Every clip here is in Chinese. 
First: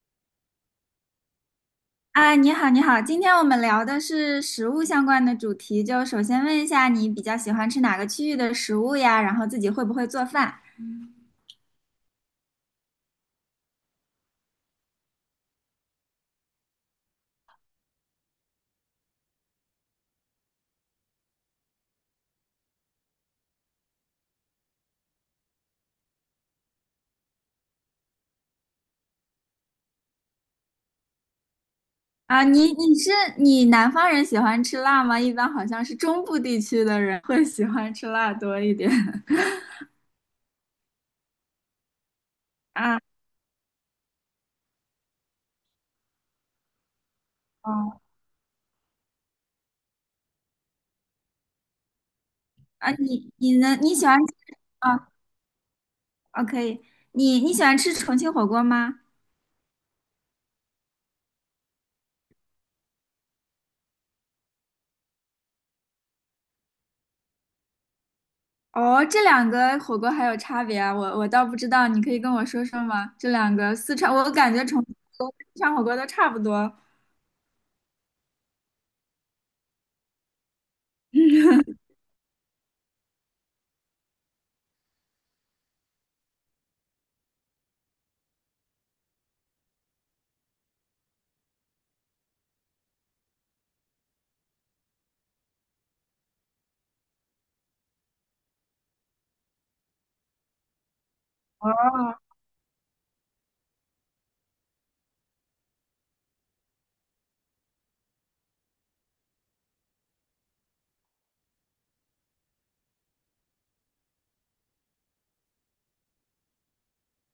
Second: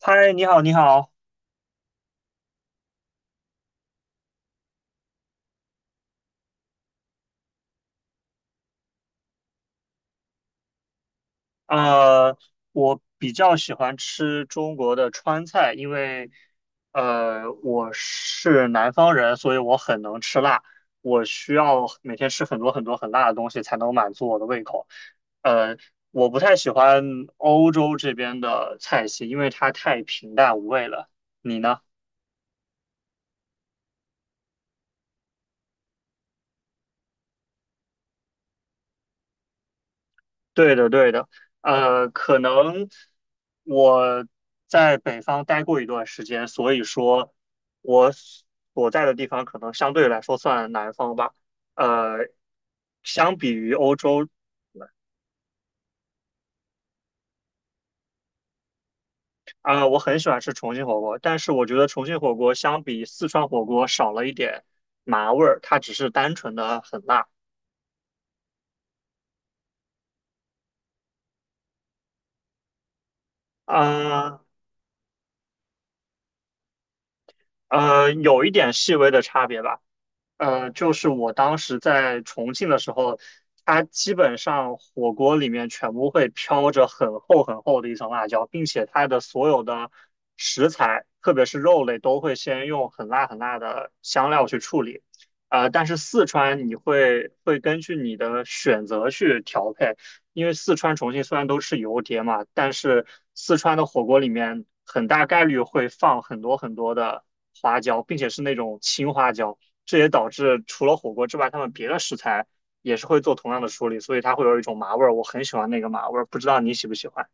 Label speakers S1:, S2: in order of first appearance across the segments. S1: 嗨，你好，你好。
S2: 啊，你好，你好，今天我们聊的是食物相关的主题，就首先问一下你比较喜欢吃哪个区域的食物呀？然后自己会不会做饭？
S1: 呃，我比较喜欢吃中国的川菜，因为我是南方人，所以我很能吃辣。我需要每天吃很多很多很辣的东西才能满足我的胃口。呃，我不太喜欢欧洲这边的菜系，因为它太平淡无味了。你呢？
S2: 啊，你南方人喜欢吃辣吗？一般好像是中部地区的人会喜欢吃辣多一点。
S1: 对的，对的，可能
S2: 啊，
S1: 我在北方待过一段时间，所以说
S2: 哦，
S1: 我所在的地方可能相对来说算南方吧。呃，
S2: 啊，你
S1: 相比
S2: 你
S1: 于
S2: 能你
S1: 欧
S2: 喜欢
S1: 洲，
S2: 吃？啊，哦，可以。你你喜欢吃重庆火锅吗？
S1: 啊、我很喜欢吃重庆火锅，但是我觉得重庆火锅相比四川火锅少了一点麻味儿，它只是单纯的很辣，
S2: 哦，这两个火锅还有差别啊？我倒不知道，你可以跟我说说吗？这两个四川，我
S1: 啊
S2: 感觉重庆火锅、四川火锅都差不多。哦，
S1: 有一点细微的差别吧。就是我当时在重庆的时候，它基本上火锅里面全部会飘着很厚很厚的一层辣椒，并且它的所有的食材，特别是肉类，都会先用很辣很辣的香料去处理。但是四川你会根据你的选择去调配，因为四川、重庆虽然都是油碟嘛，但是四川的火锅里面很大概率会放很多很多的花椒，并且是那种青花椒，这也导致除了火锅之外，他们别的食材也是会做同样的处理，所以它会有一种麻味儿。我很喜欢那个麻味儿，不知道你喜不喜欢？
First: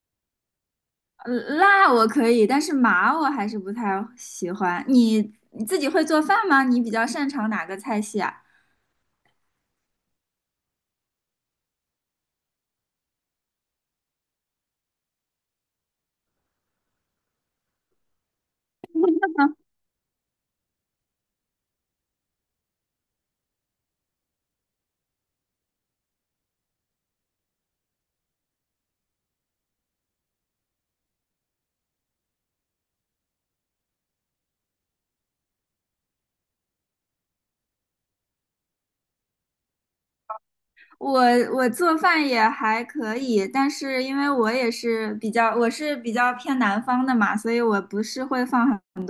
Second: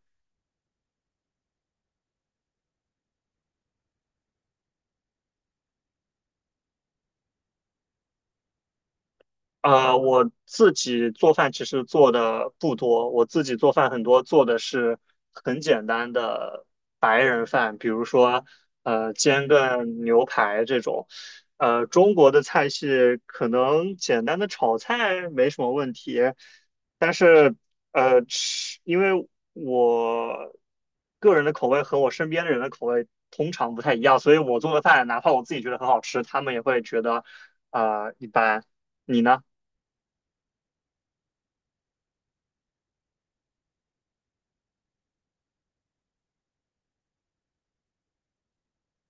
S2: 呃辣我可以，但是麻我还是不太喜欢。你你自己会做饭吗？你比较擅长哪个菜系啊？
S1: 我自己做饭其实做的不多，我自己做饭很多做的是很简单的白人饭，比如说煎个牛排这种。中国的菜系可能简单的炒菜没什么问题，但是吃，因为我个人的口味和我身边的人的口味通常不太一样，所以我做的饭哪怕我自己觉得很好吃，他们也会觉得啊、一般。你呢？
S2: 我我做饭也还可以，但是因为我也是比较，我是比较偏南方的嘛，所以我不是会放很，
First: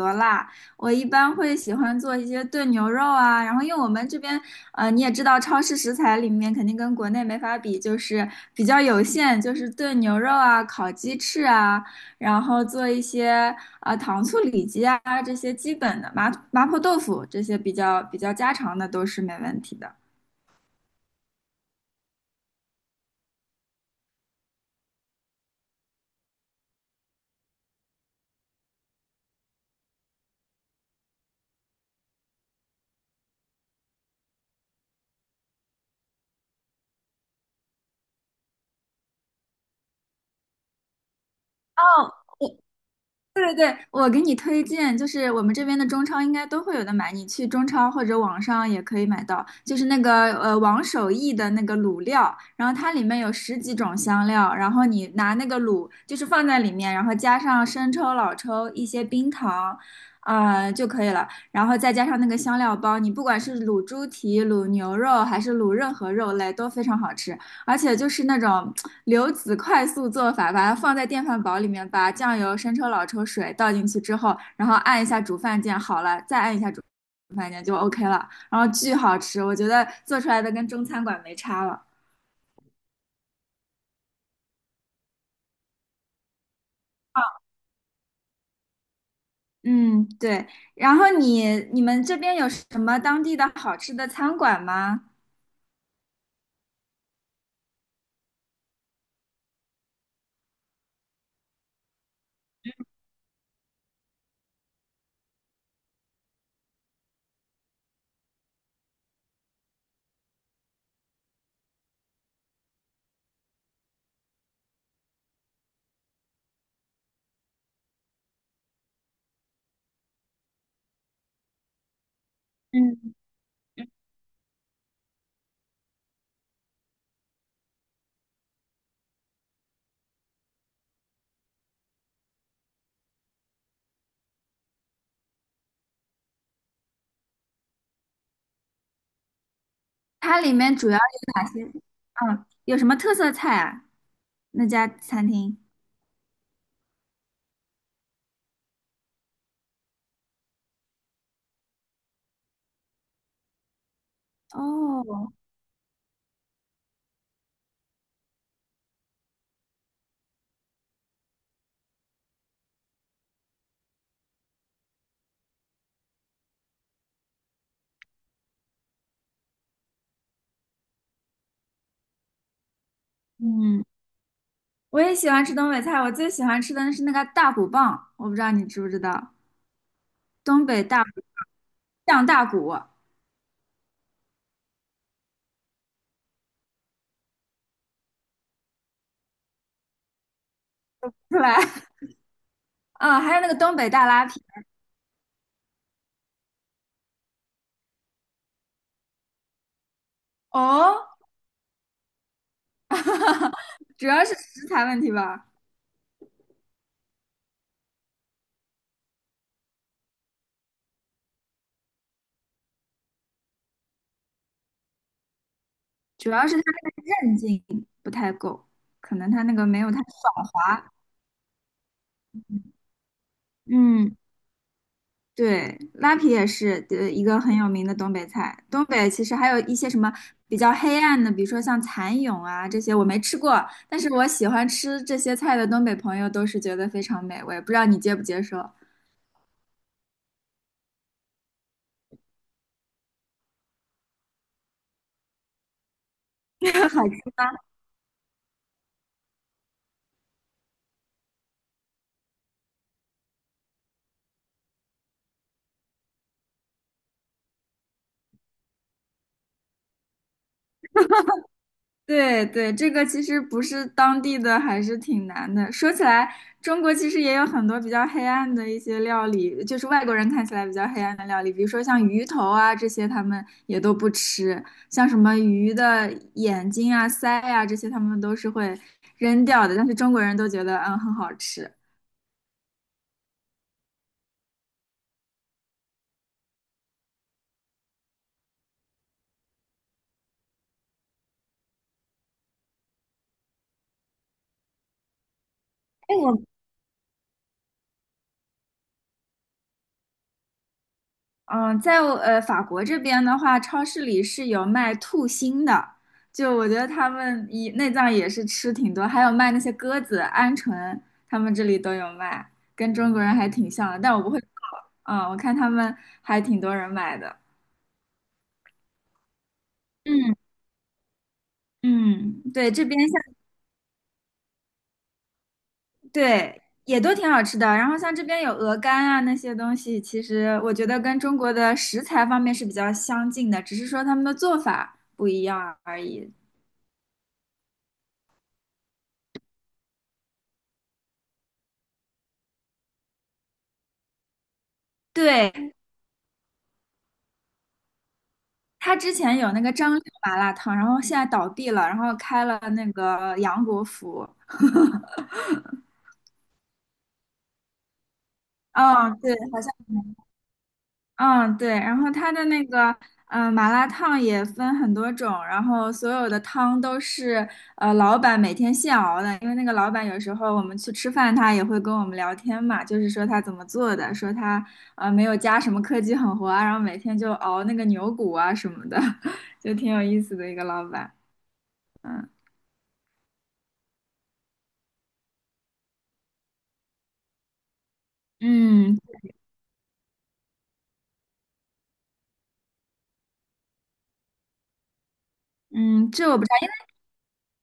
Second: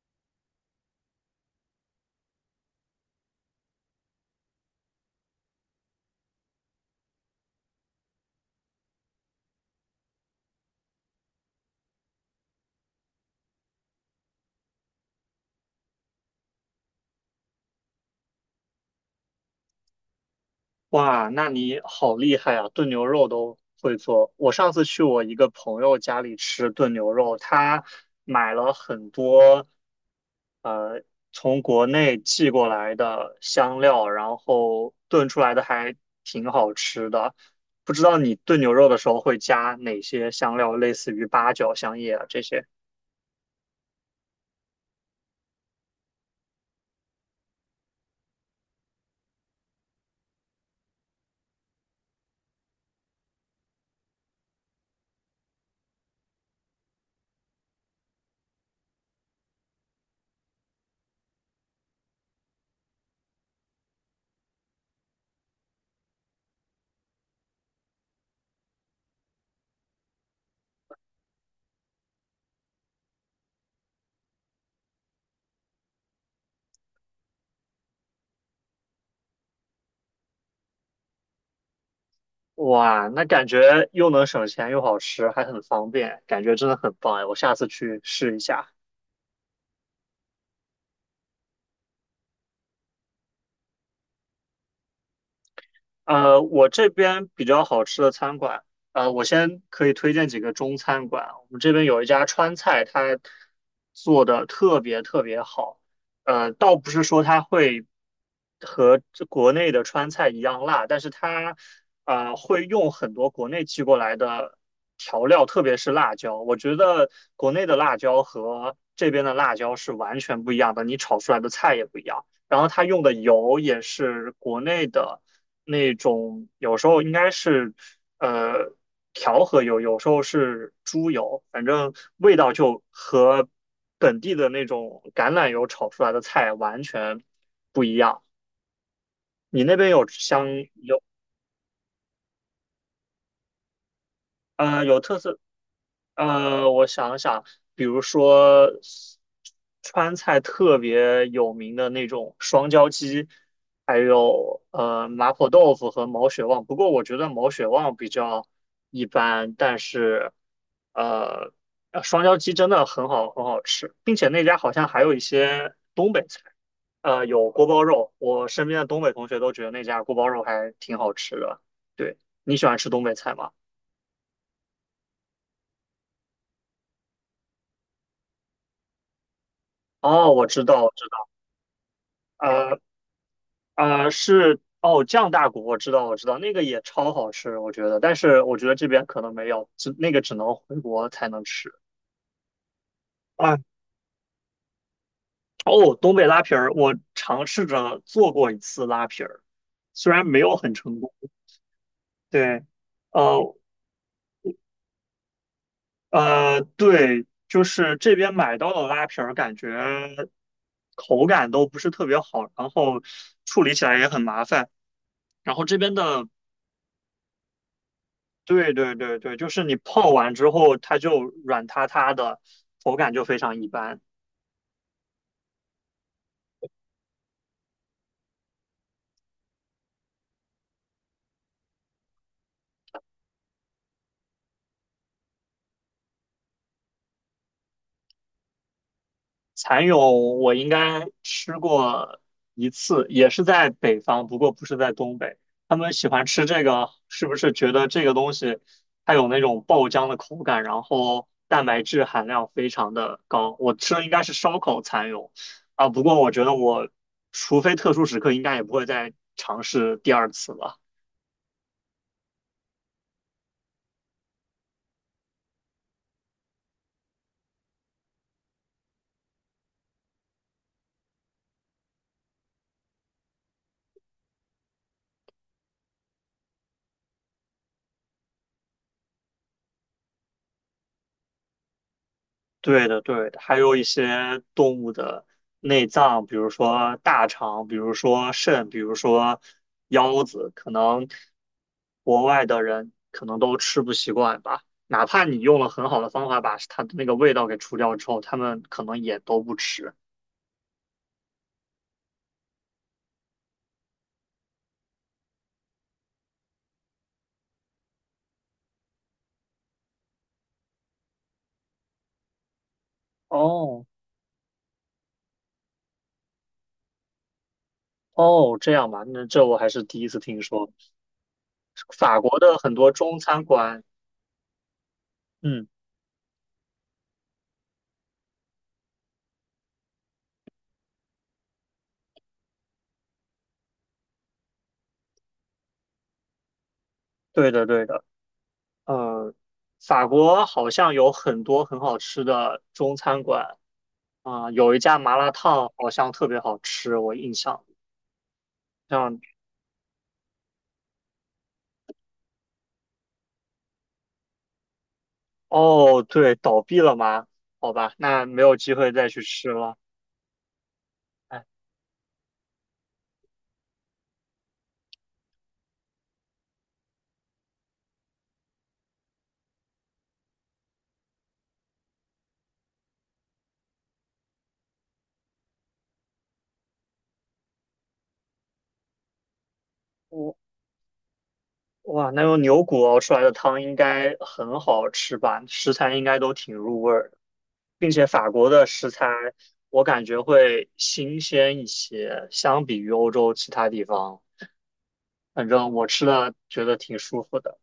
S2: 我一般会喜欢做一些炖牛肉啊，然后因为我们这边，你也知道，超市食材里面肯定跟国内没法比，就是比较有限，就是炖牛肉啊、烤鸡翅啊，然后做一些糖醋里脊啊，这些基本的麻，麻婆豆腐这些比较家常的都是没问题的。
S1: 哇，那你好厉害啊，炖牛肉都会做。我上次去我一个朋友家里吃炖牛肉，他买了很多呃从国内寄过来的香料，然后炖出来的还挺好吃的。不知道你炖牛肉的时候会加哪些香料，类似于八角、香叶啊这些？
S2: 我给你推荐，就是我们这边的中超应该都会有的买，你去中超或者网上也可以买到，就是那个王守义的那个卤料，然后它里面有十几种香料，然后你拿那个卤就是放在里面，然后加上生抽、老抽、一些冰糖，啊、就可以了，然后再加上那个香料包，你不管是卤猪蹄、卤牛肉还是卤任何肉类都非常好吃，而且就是那种流子快速做法，把它放在电饭煲里面，把酱油、生抽、老抽、水倒进去之后，然后按一下煮饭键，好了，再按一下煮饭键就 OK 了，然后巨好吃，我觉得做出来的跟中餐馆没差了。
S1: 哇，那感觉又能省钱又好吃，还很方便，感觉真的很棒哎！我下次去试一下。
S2: 嗯，对。然后你你们这边有什么当地的好吃的餐馆吗？
S1: 我这边比较好吃的餐馆，我先可以推荐几个中餐馆。我们这边有一家川菜，它做的特别特别好。倒不是说它会和这国内的川菜一样辣，但是它会用很多国内寄过来的调料，特别是辣椒。我觉得国内的辣椒和这边的辣椒是完全不一样的，你炒出来的菜也不一样。然后它用
S2: 嗯，
S1: 的油也是国内的那种，有时候应该是呃调和油，有时候是猪油，反正味道就和本地的那种橄榄油炒出来的菜完全不一样。你那边有
S2: 它
S1: 香
S2: 里面主要
S1: 有
S2: 有哪些？嗯，有什么特色菜啊？那
S1: 呃
S2: 家
S1: 有特
S2: 餐
S1: 色
S2: 厅？
S1: 我想想，比如说川菜特别有名的那种双椒鸡，还有麻
S2: 哦，
S1: 婆豆腐和毛血旺。不过我觉得毛血旺比较一般，但是呃双椒鸡真的很好很好吃，并且那家好像还有一些东北菜，有锅包肉，我身边的东北同学都觉得那家锅包肉还挺好吃的。对，你喜欢吃东北菜吗？
S2: 嗯。我也喜欢吃东北菜，我最喜欢吃的是那个大骨棒，我不知道你知不知道，
S1: 哦，我知
S2: 东
S1: 道，
S2: 北
S1: 我
S2: 大
S1: 知
S2: 骨，
S1: 道。
S2: 酱大骨
S1: 呃。啊，是哦，酱大骨我知道，我知道，那个也超好吃，我觉得，但是我觉得这边可能没有，只那个只能回国才
S2: 出
S1: 能
S2: 来，
S1: 吃
S2: 嗯，还有那个
S1: 啊。
S2: 东北大拉皮。
S1: 哦，东北拉皮儿，我尝试着做过一次拉皮儿，虽然没有很
S2: 哦，
S1: 成功，对，呃
S2: 主要是食材问题吧，
S1: 对，就是这边买到的拉皮儿，感觉口感都不是特别好，然后处理起来也很麻烦，然后这边的
S2: 主要是它那个韧劲不太够，
S1: 对对
S2: 可
S1: 对
S2: 能
S1: 对，
S2: 它
S1: 就
S2: 那
S1: 是
S2: 个
S1: 你
S2: 没有它
S1: 泡完
S2: 爽
S1: 之后，
S2: 滑。
S1: 它就软塌塌的，口感就非常一般。
S2: 嗯。对，拉皮也是一个很有名的东北菜。东北其实还有一些什么比较黑暗的，比如说像蚕蛹啊这些，我没吃过，但是我喜欢吃这些菜的东北朋友都是觉得非常美味。不知道你接不接受？
S1: 蚕蛹我应该吃过一次，也是在北方，不过不是在东北。他们喜欢吃这个，是
S2: 好，
S1: 不是觉得这个东西它有那种爆浆的口感，然后蛋白质含量非常的高？我吃的应该是烧烤蚕蛹啊，不过我觉得我除非特殊时刻，应该也不会再尝试第二次了。
S2: 对对，这个其实不是当地的，还是挺难的。说起来，中国其实也有很多比较黑暗的一些料理，就是外国人看起来比较黑暗的料理，比如说像鱼头啊这些，他们也都不吃，像什么鱼的眼睛啊、鳃啊这些，他们都是会扔掉的。但是中国人都觉得嗯很好吃。
S1: 对的，对的，还有一些动物的内脏，比如说大肠，比如说肾，比如说腰子，可能国外的人可能都吃不习惯吧。哪怕你用了很好的方法
S2: 我。
S1: 把它的那个味道给除掉之后，他们可能也都不吃。
S2: 嗯，在法国这边的话，超市里是有卖兔心的，就我觉得他们以内脏也是吃挺多，还有卖那些鸽子、鹌鹑，他们这里都有卖，跟中国人还挺
S1: 哦
S2: 像的，但我不会做，嗯，我看他们还挺多人买的。
S1: 哦，这样吧，那这我还是第一次
S2: 嗯，
S1: 听说。法国
S2: 嗯，
S1: 的
S2: 对，
S1: 很
S2: 这
S1: 多
S2: 边
S1: 中
S2: 像
S1: 餐馆，嗯，
S2: 对也都挺好吃的，然后像这边有鹅肝啊那些东西，其实我觉得跟中国的食材方面是比较相近的，只是说他们的做法不一样而已。
S1: 对的，对的，呃，法国好像有很多很好吃的中餐馆。啊、有一家麻辣烫
S2: 对，
S1: 好像特别好吃，我印象
S2: 他之
S1: 像
S2: 前有那个张六麻辣烫，然后现在倒闭了，然后开了那个杨国福。
S1: 哦，对，倒闭了吗？好吧，那没有机会再
S2: 嗯，
S1: 去
S2: 对，
S1: 吃
S2: 好像，
S1: 了。哎，
S2: 嗯，对。然后他的那个，嗯、麻辣烫也分很多种，然后所有的汤都是老板每天现熬的，因为那个老板有时候我们去吃饭，他也会跟我们聊天嘛，就是说他怎么做的，说他没有加什么科技狠活啊，然后每天就熬那个牛骨啊什么的，就挺有意思
S1: 我
S2: 的一个老板。
S1: 哇，那用牛骨熬出来的汤应该很好吃吧？食材应该都挺入味儿的，并且法国的食
S2: 嗯，
S1: 材我感觉会新鲜一些，相比于欧洲其他地方，反正我吃
S2: 嗯，这
S1: 的
S2: 我不知
S1: 觉得
S2: 道。
S1: 挺舒服的。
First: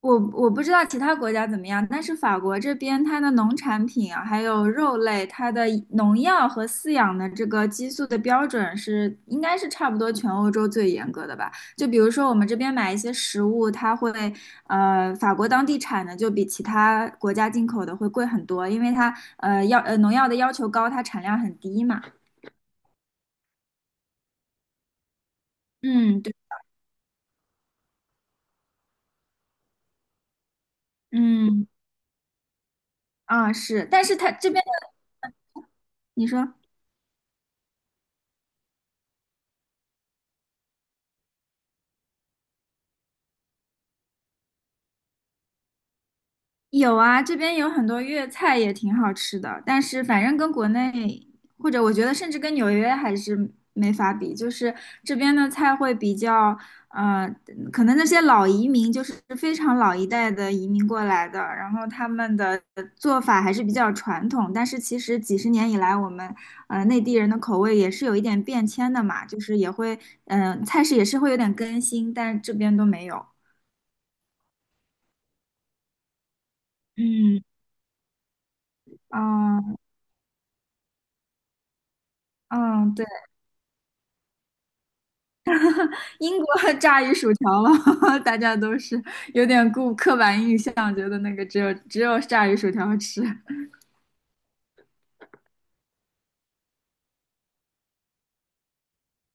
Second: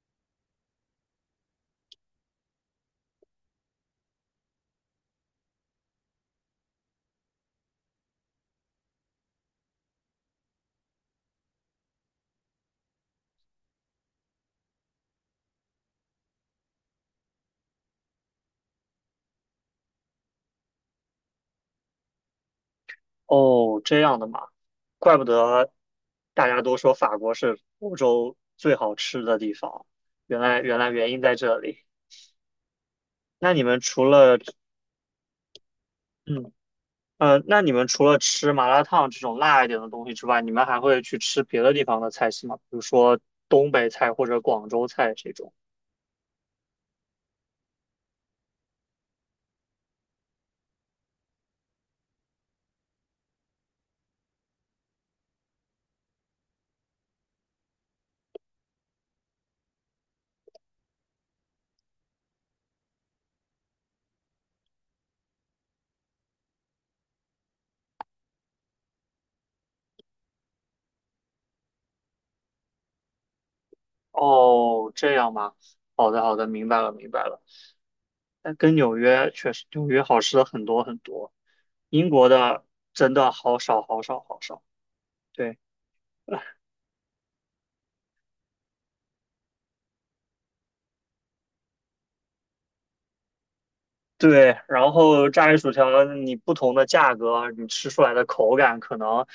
S2: 我，我不知道其他国家怎么样，但是法国这边它的农产品啊，还有肉类，它的农药和饲养的这个激素的标准是应该是差不多全欧洲最严格的吧？就比如说我们这边买一些食物，它会法国当地产的就比其他国家进口的会贵很多，因为它要农药的要求高，它产量很低嘛。
S1: 哦，这样的嘛，怪不得
S2: 嗯，对，
S1: 大家都说法国是欧洲最好吃的地方，原来原因在这
S2: 嗯，
S1: 里。那
S2: 啊，
S1: 你们
S2: 是，
S1: 除
S2: 但是它
S1: 了
S2: 这边的，你
S1: 嗯
S2: 说。
S1: 那你们除了吃麻辣烫这种辣一点的东西之外，你们还会去吃别的地方的菜系吗？比如说东北菜或者广州菜这种。
S2: 有啊，这边有很多粤菜也挺好吃的，但是反正跟国内，或者我觉得甚至跟纽约还是没法比，就是这边的菜会比较，呃，可能那些老移民就是非常老一代的移民过来的，然后他们的做法还是比较传统，但是其实几十年以来，我们内地人的口味也是有一点变迁的嘛，就是也会，嗯、菜式也是会有点更新，但这边都没有，
S1: 哦，这样吗？好的好的，明白了明白了。
S2: 嗯。
S1: 但跟纽约确实，
S2: 嗯，
S1: 纽约好吃的很多很多，英国的
S2: 嗯，对。
S1: 真的好少好少好少。对。
S2: 英国炸鱼薯条了，大家都是有点固刻板印象，觉得那个只有炸鱼薯条吃
S1: 对，然后炸鱼薯条，你不同的价格，你吃出来的口感可能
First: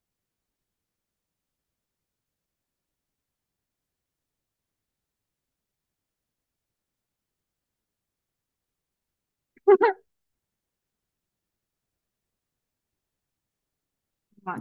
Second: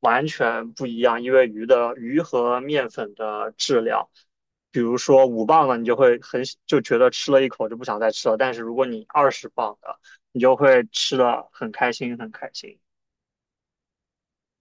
S1: 完全不一样，因为鱼的鱼和面粉的质量，比如说5磅的，你就会很就觉得吃了一口就不想再吃了，但是如果你20磅的，你就会吃的很开心，很开心。
S2: 啊。